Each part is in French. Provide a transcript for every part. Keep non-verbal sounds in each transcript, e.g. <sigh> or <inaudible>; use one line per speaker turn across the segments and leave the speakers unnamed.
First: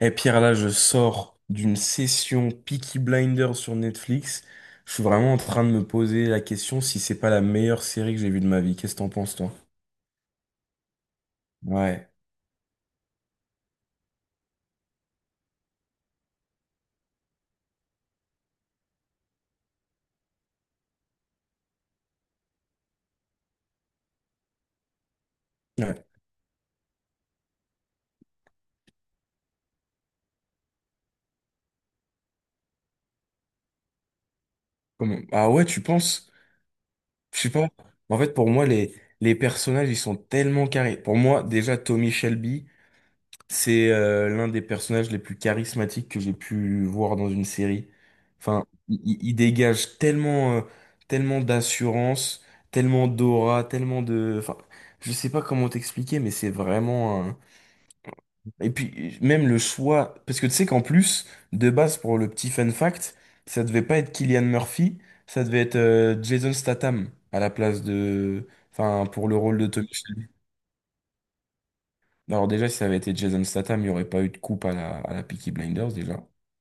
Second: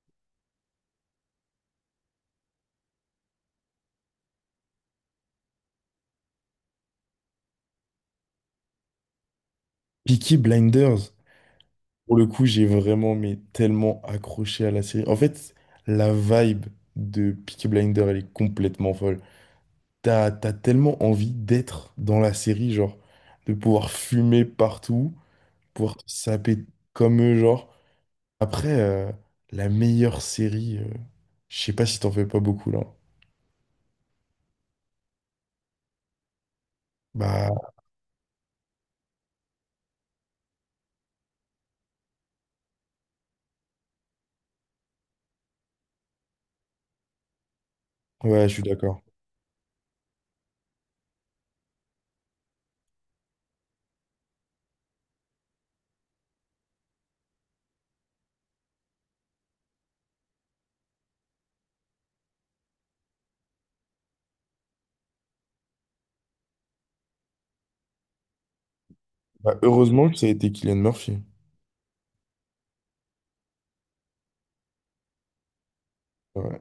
Et Pierre, là, je sors d'une session Peaky Blinders sur Netflix. Je suis vraiment en train de me poser la question si c'est pas la meilleure série que j'ai vue de ma vie. Qu'est-ce que t'en penses, toi?
Peaky Blinders,
Ouais.
pour le coup, j'ai vraiment, mais tellement accroché à la série. En fait, la vibe de Peaky Blinders, elle est complètement folle. T'as tellement envie d'être dans la série, genre, de pouvoir fumer partout, pouvoir te
Ouais.
saper comme eux, genre. Après, la meilleure série, je sais pas si t'en fais pas beaucoup, là.
Ah ouais, tu penses? Je sais pas.
Bah,
En fait, pour moi, les personnages, ils sont tellement carrés. Pour moi, déjà, Tommy Shelby. C'est l'un des personnages les plus charismatiques que j'ai pu voir dans une série.
ouais, je suis
Enfin,
d'accord.
il dégage tellement, tellement d'assurance, tellement d'aura, tellement de... Enfin, je sais pas comment t'expliquer, mais c'est vraiment un... Et puis, même le choix... Parce que tu sais qu'en plus, de base, pour le petit fun fact, ça devait pas être Cillian Murphy, ça devait être Jason Statham à la place de... Enfin, pour le rôle
Bah,
de Tommy.
heureusement que ça a été Killian Murphy.
Bah, alors déjà, si ça avait été Jason Statham, il n'y aurait pas eu de coupe à à la Peaky Blinders déjà.
Ouais.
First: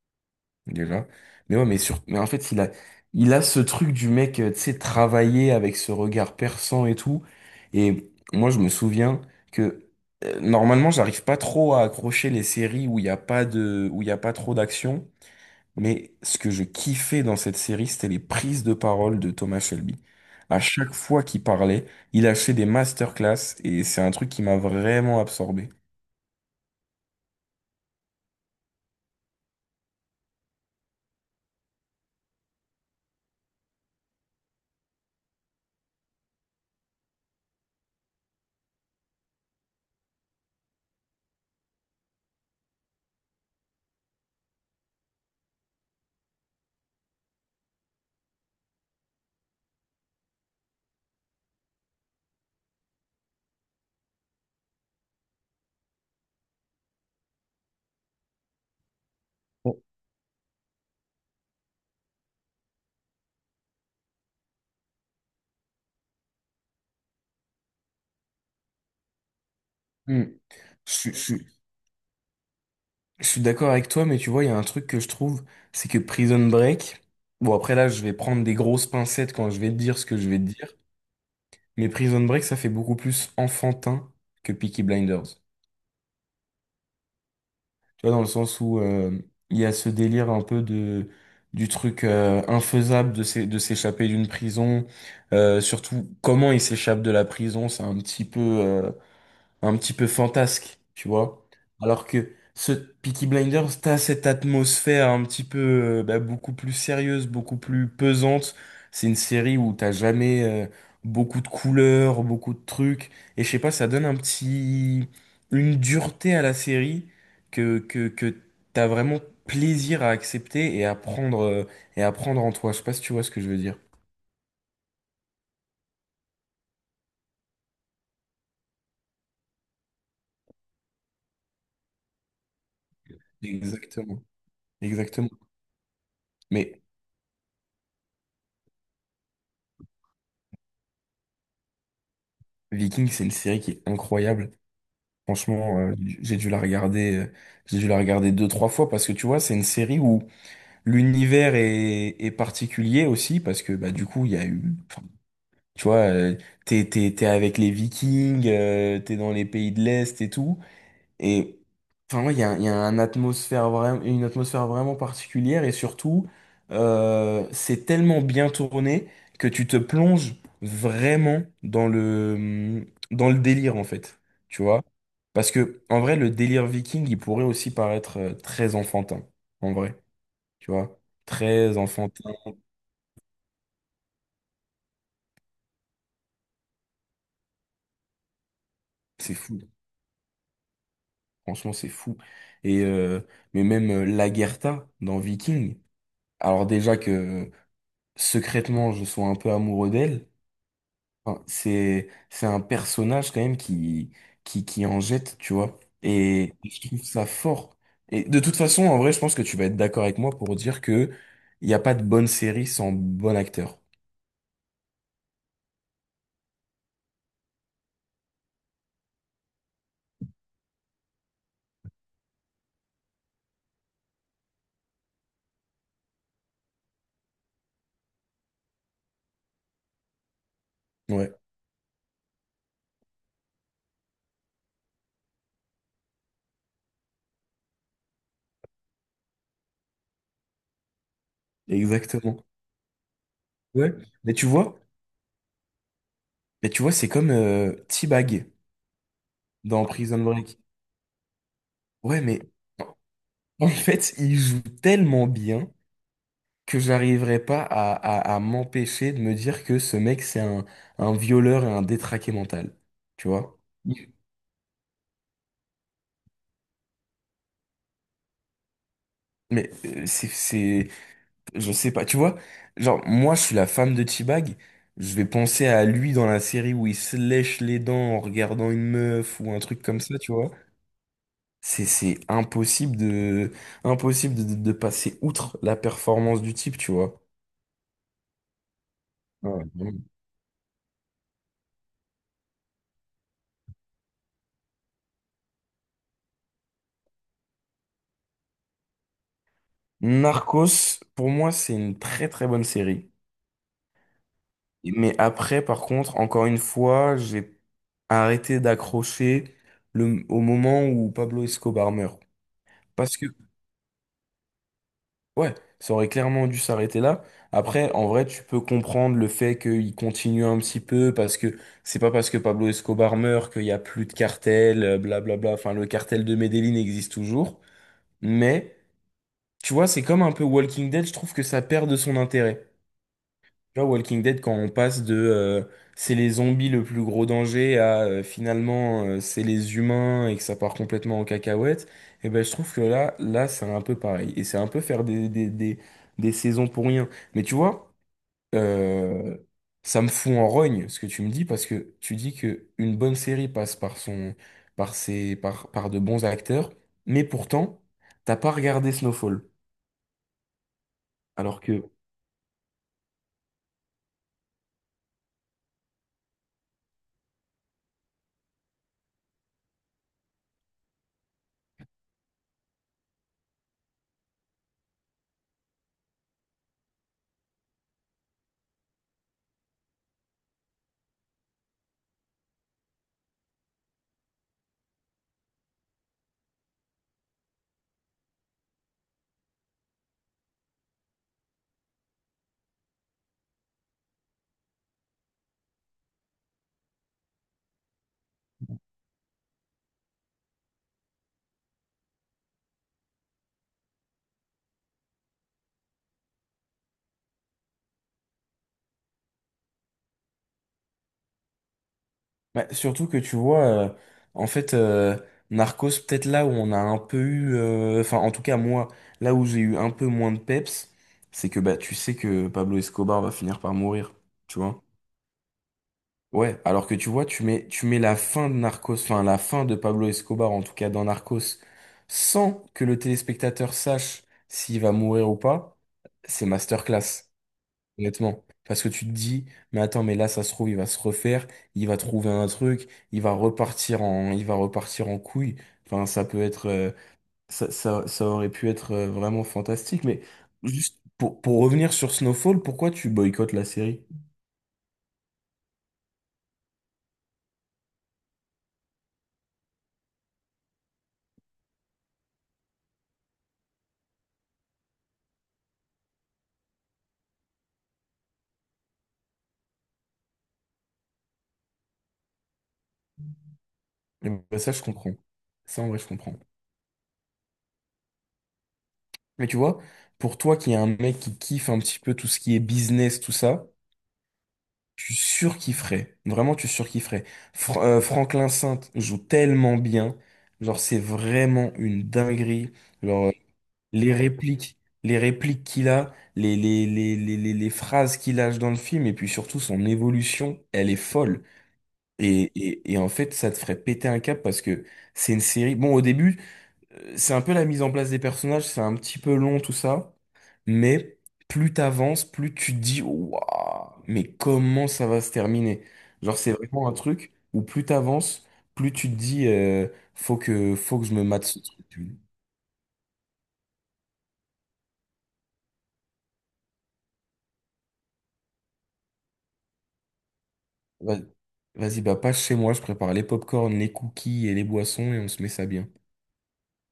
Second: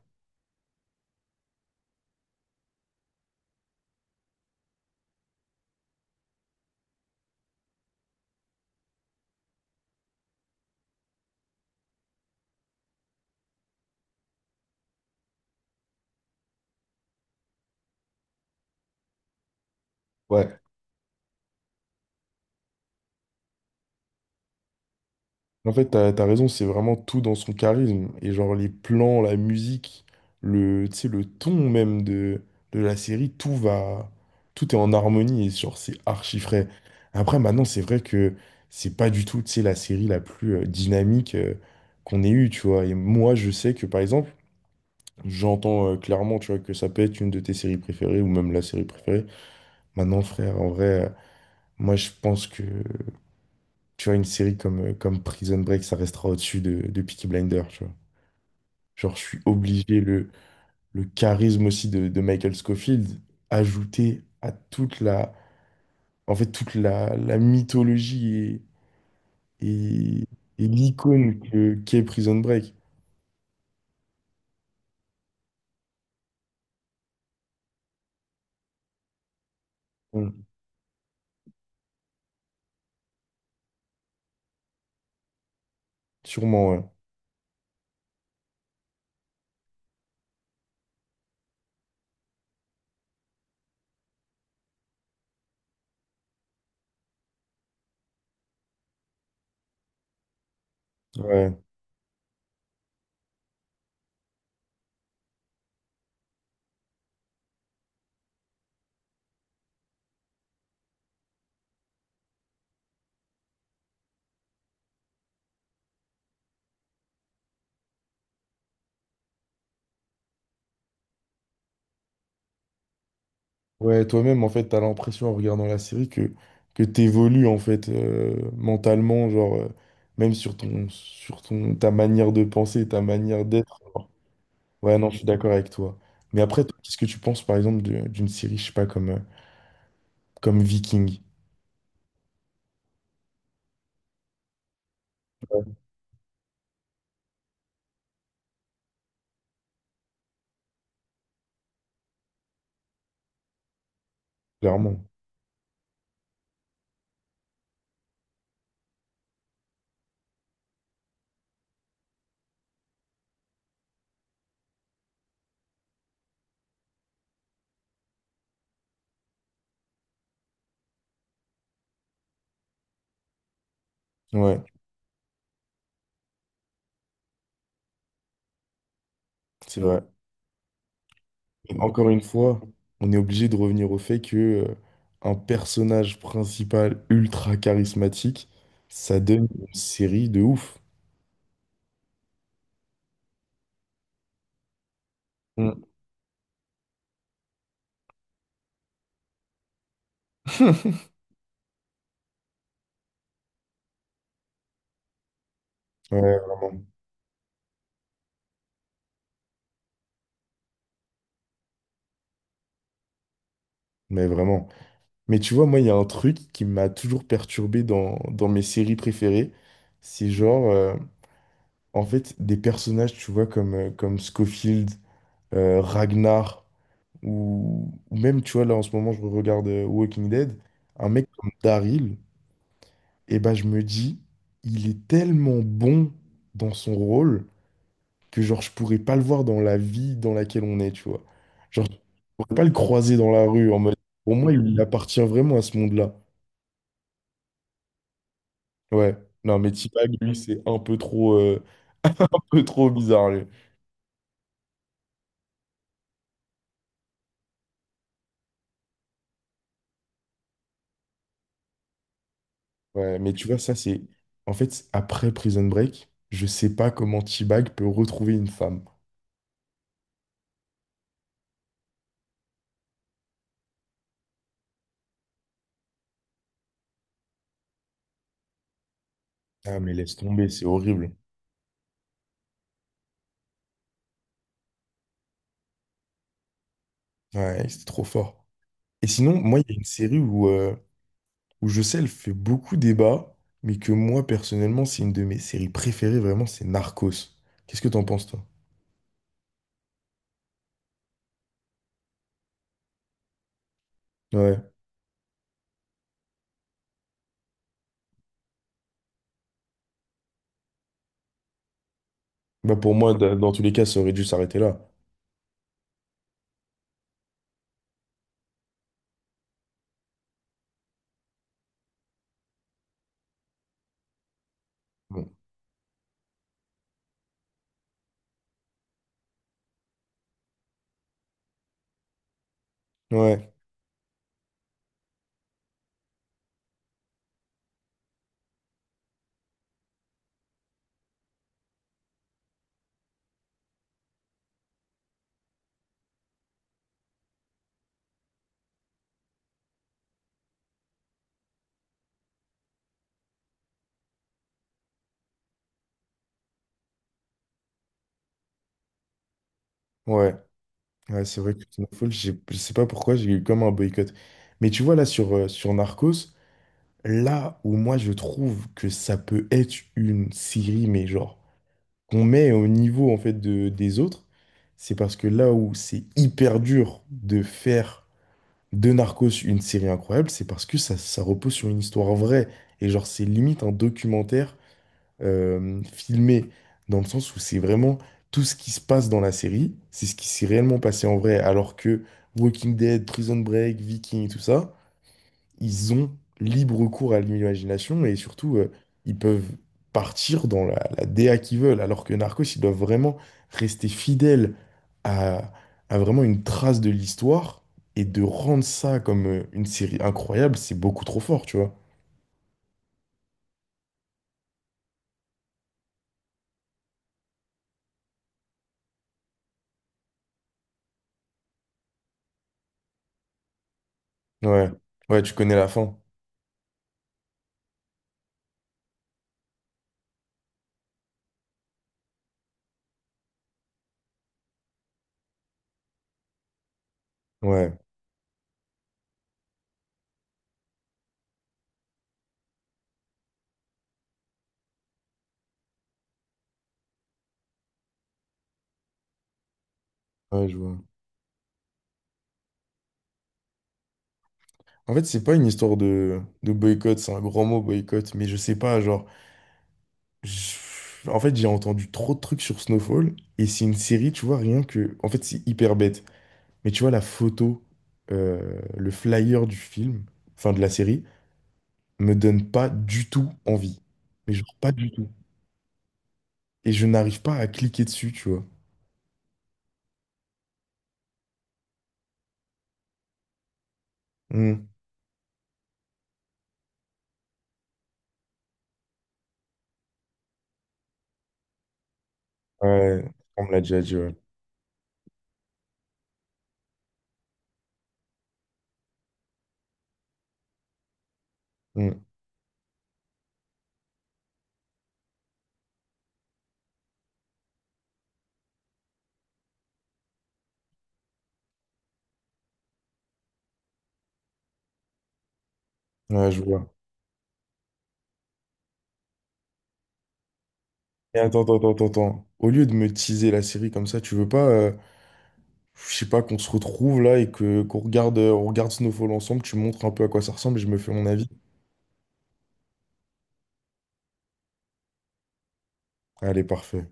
Déjà. Mais ouais, mais sur, mais en fait, il a ce truc du mec, tu sais, travailler avec ce regard perçant et tout. Et moi, je me souviens que normalement, j'arrive pas trop à accrocher les séries où il n'y a pas de, où il y a pas trop d'action. Mais ce que je kiffais dans cette série, c'était les prises de parole de Thomas Shelby.
Ouais.
À chaque fois qu'il parlait, il a fait des masterclass et c'est un truc qui m'a vraiment absorbé.
En fait, t'as raison, c'est vraiment tout dans son charisme. Et genre les plans, la musique, le, tu sais, le ton même de la série, tout va, tout est en harmonie et genre c'est archi frais. Après, maintenant, c'est vrai que c'est pas du tout, tu sais, la série la plus dynamique qu'on ait eue, tu vois. Et moi, je sais que par exemple, j'entends clairement, tu vois, que ça peut être une de tes séries préférées ou même la série préférée. Maintenant, frère, en vrai, moi, je pense que tu vois, une série comme, comme Prison Break, ça restera au-dessus de Peaky Blinders, tu vois. Genre, je suis
Bon.
obligé, le charisme aussi de Michael Scofield, ajouté à toute la, en fait, toute la, la mythologie et,
Hmm.
et
Je,
l'icône
je-
que, qu'est Prison Break.
je suis d'accord avec toi, mais tu vois, il y a un truc que je trouve, c'est que Prison Break, bon après là, je vais prendre des grosses pincettes quand je vais te dire ce que je vais te
Bon,
dire, mais Prison Break, ça fait beaucoup plus enfantin que Peaky Blinders.
sûrement, ouais.
Tu vois, dans le sens où il y a ce délire un peu de du truc infaisable de de s'échapper d'une prison, surtout comment il s'échappe de la prison, c'est un petit peu fantasque, tu vois.
Ouais,
Alors que ce Peaky Blinders, t'as cette atmosphère un petit peu bah, beaucoup plus sérieuse, beaucoup plus pesante. C'est une série où t'as jamais beaucoup de couleurs, beaucoup de trucs. Et je sais pas, ça donne un petit... une dureté à la série que t'as vraiment plaisir à accepter et à prendre en toi. Je sais pas si tu vois ce que je veux dire.
ouais, toi-même, en fait, t'as l'impression en regardant la série que t'évolues, en fait, mentalement, genre, même sur ton, ta manière de penser, ta manière d'être.
Exactement.
Ouais, non, je suis
Exactement.
d'accord avec toi. Mais après, toi,
Mais
qu'est-ce que tu penses, par exemple, d'une série, je sais pas, comme, comme Viking?
Viking, c'est une série qui est incroyable.
Ouais.
Franchement, j'ai dû la regarder, j'ai dû la regarder deux, trois fois parce que tu vois, c'est une série où l'univers est particulier aussi parce que bah du coup, il y a eu, enfin,
Clairement.
tu vois, t'es avec les Vikings, t'es dans les pays de l'Est et tout, et enfin, ouais, il y a un atmosphère vraiment, une atmosphère vraiment particulière et surtout, c'est tellement bien tourné que tu te plonges vraiment dans dans le délire en fait. Tu
Ouais,
vois? Parce que en vrai, le délire viking, il pourrait aussi paraître très enfantin. En
c'est
vrai,
vrai.
tu vois? Très
Et encore une
enfantin.
fois, on est obligé de revenir au fait que, un personnage principal ultra charismatique, ça
C'est
donne
fou.
une série de ouf.
Franchement, c'est fou. Et mais même Lagertha dans Viking,
Mm.
alors déjà que secrètement, je sois un peu amoureux d'elle.
<laughs>
Enfin, c'est un personnage quand même qui en jette, tu vois.
Ouais,
Et
vraiment.
je trouve ça fort. Et de toute façon, en vrai, je pense que tu vas être d'accord avec moi pour dire que il n'y a pas de bonne série sans bon acteur.
Mais vraiment. Mais tu vois, moi, il y a un truc qui m'a toujours perturbé dans, dans mes séries préférées. C'est genre, en fait, des personnages, tu vois, comme, comme Scofield. Ragnar, ou même, tu vois, là en ce moment, je regarde Walking Dead, un mec
Ouais,
comme Daryl, et ben je me dis, il est tellement bon dans son rôle que genre je pourrais pas le voir dans la vie dans laquelle on est, tu vois. Genre, je
exactement.
pourrais pas le croiser dans la rue en
Ouais.
mode,
Mais
pour
tu
moi, il
vois,
appartient vraiment à ce monde-là.
mais tu vois, c'est comme T-Bag
Ouais. Non, mais
dans
T-Bag,
Prison
lui,
Break.
c'est un peu trop, <laughs>
Ouais,
un
mais
peu trop bizarre, lui.
en fait, il joue tellement bien que j'arriverai pas à, à m'empêcher de me dire que ce mec, c'est un violeur et un détraqué mental.
Ouais,
Tu
mais tu vois,
vois?
ça, c'est. En fait, après Prison Break, je sais pas comment T-Bag peut retrouver une femme.
Mais c'est, je sais pas, tu vois, genre, moi, je suis la femme de T-Bag, je vais penser à lui dans la série où il se lèche les dents en regardant une meuf ou un
Ah,
truc
mais
comme
laisse
ça, tu
tomber,
vois.
c'est horrible.
C'est impossible de, impossible de passer outre la performance du type, tu vois.
Ouais, c'était trop fort. Et sinon, moi,
Ouais,
il y a une
vraiment.
série où, où je sais, elle fait beaucoup débat, mais que moi, personnellement, c'est une de mes séries préférées, vraiment, c'est Narcos. Qu'est-ce que t'en penses, toi?
Narcos, pour moi, c'est une très très bonne série.
Ouais.
Mais après, par contre, encore une fois, j'ai arrêté d'accrocher le, au moment où Pablo Escobar meurt.
Bah, pour moi, dans tous les cas, ça aurait dû s'arrêter là.
Ouais, ça aurait clairement dû s'arrêter là. Après, en vrai, tu peux comprendre le fait qu'il continue un petit peu parce que c'est pas parce que Pablo Escobar meurt qu'il y a plus de cartel,
Bon.
blablabla. Enfin, le cartel de Medellín existe toujours. Mais, tu vois, c'est comme un peu Walking Dead, je trouve que ça perd de son intérêt.
Ouais,
Genre Walking Dead, quand on passe de c'est les zombies le plus gros danger à finalement c'est les humains et que ça part complètement en cacahuète, et ben je trouve que là, là c'est un peu pareil. Et c'est un peu faire des saisons pour rien. Mais tu vois, euh, ça me fout en rogne ce que tu me dis parce que tu dis que une bonne série passe par son, par de bons acteurs, mais pourtant, t'as pas regardé Snowfall.
ouais, ouais, c'est vrai
Alors
que
que
Snowfall, je sais pas pourquoi, j'ai eu comme un boycott. Mais tu vois, là, sur, sur Narcos, là où moi, je trouve que ça peut être une série, mais genre. Qu'on met au niveau en fait de, des autres, c'est parce que là où c'est hyper dur de faire de Narcos une série incroyable, c'est parce que ça repose sur une histoire vraie. Et genre, c'est limite un documentaire filmé, dans le sens où c'est vraiment tout ce qui se passe dans la série, c'est ce qui s'est réellement passé en vrai, alors que Walking Dead, Prison Break, Viking et tout ça, ils ont libre cours à l'imagination et surtout, ils peuvent partir dans la, la DA qu'ils veulent, alors que Narcos, ils doivent vraiment rester fidèles à, à vraiment une trace de l'histoire et de rendre ça comme une série incroyable, c'est beaucoup trop fort, tu vois.
bah, surtout que tu vois, en fait, Narcos, peut-être là où on a un peu eu, enfin en tout cas moi, là où j'ai eu un peu moins de peps, c'est que bah tu sais que Pablo Escobar va finir par mourir, tu
Ouais,
vois.
ouais, tu connais la fin.
Ouais, alors que tu vois, tu mets la fin de Narcos, enfin la fin de Pablo Escobar en tout cas dans Narcos, sans que le téléspectateur sache s'il va mourir ou pas, c'est masterclass.
Ouais,
Honnêtement. Parce que tu te dis, mais attends, mais là, ça se trouve, il va se refaire, il va trouver un truc, il va repartir en, il va repartir en couille. Enfin, ça peut être, ça aurait pu être vraiment fantastique. Mais
ouais, je vois.
juste pour revenir sur Snowfall, pourquoi tu boycottes la série?
En fait, c'est pas une histoire de boycott, c'est un grand mot boycott, mais je sais pas, genre, en fait, j'ai entendu trop de trucs sur Snowfall, et c'est une série, tu vois, rien que, en fait, c'est hyper bête. Mais tu vois, la photo, le flyer du film, enfin de la série, me donne pas du tout envie.
Eh
Mais genre
ben, ça,
pas
je
du tout.
comprends. Ça, en vrai, je comprends.
Et je n'arrive pas à cliquer dessus, tu vois.
Mais tu vois, pour toi qui est un mec qui kiffe un petit peu tout ce qui est business, tout ça,
Hmm.
tu surkifferais. Vraiment, tu surkifferais. Franklin Saint joue tellement bien. Genre, c'est vraiment une dinguerie.
Ouais,
Genre,
on me l'a déjà dit, ouais.
les répliques qu'il a, les phrases qu'il lâche dans le film, et puis surtout son évolution, elle est folle.
Hmm.
Et en fait, ça te ferait péter un câble parce que c'est une série. Bon, au début, c'est un peu la mise en place des personnages, c'est un petit peu long, tout ça. Mais plus t'avances, plus tu te dis, waouh, mais comment ça va se terminer?
Ouais,
Genre,
je
c'est
vois.
vraiment un truc où plus t'avances, plus tu te dis, faut que je
Et
me
attends,
mate
attends,
ce
attends,
truc.
attends.
Tu
Attends. Au lieu de me teaser la série comme ça, tu veux pas, je sais pas, qu'on se retrouve là et que qu'on regarde, on regarde Snowfall ensemble, tu montres un peu à quoi ça ressemble et je me fais mon
vois.
avis.
Vas-y, bah, passe chez moi, je prépare les pop les cookies et les boissons et on se met ça bien.
Allez, parfait.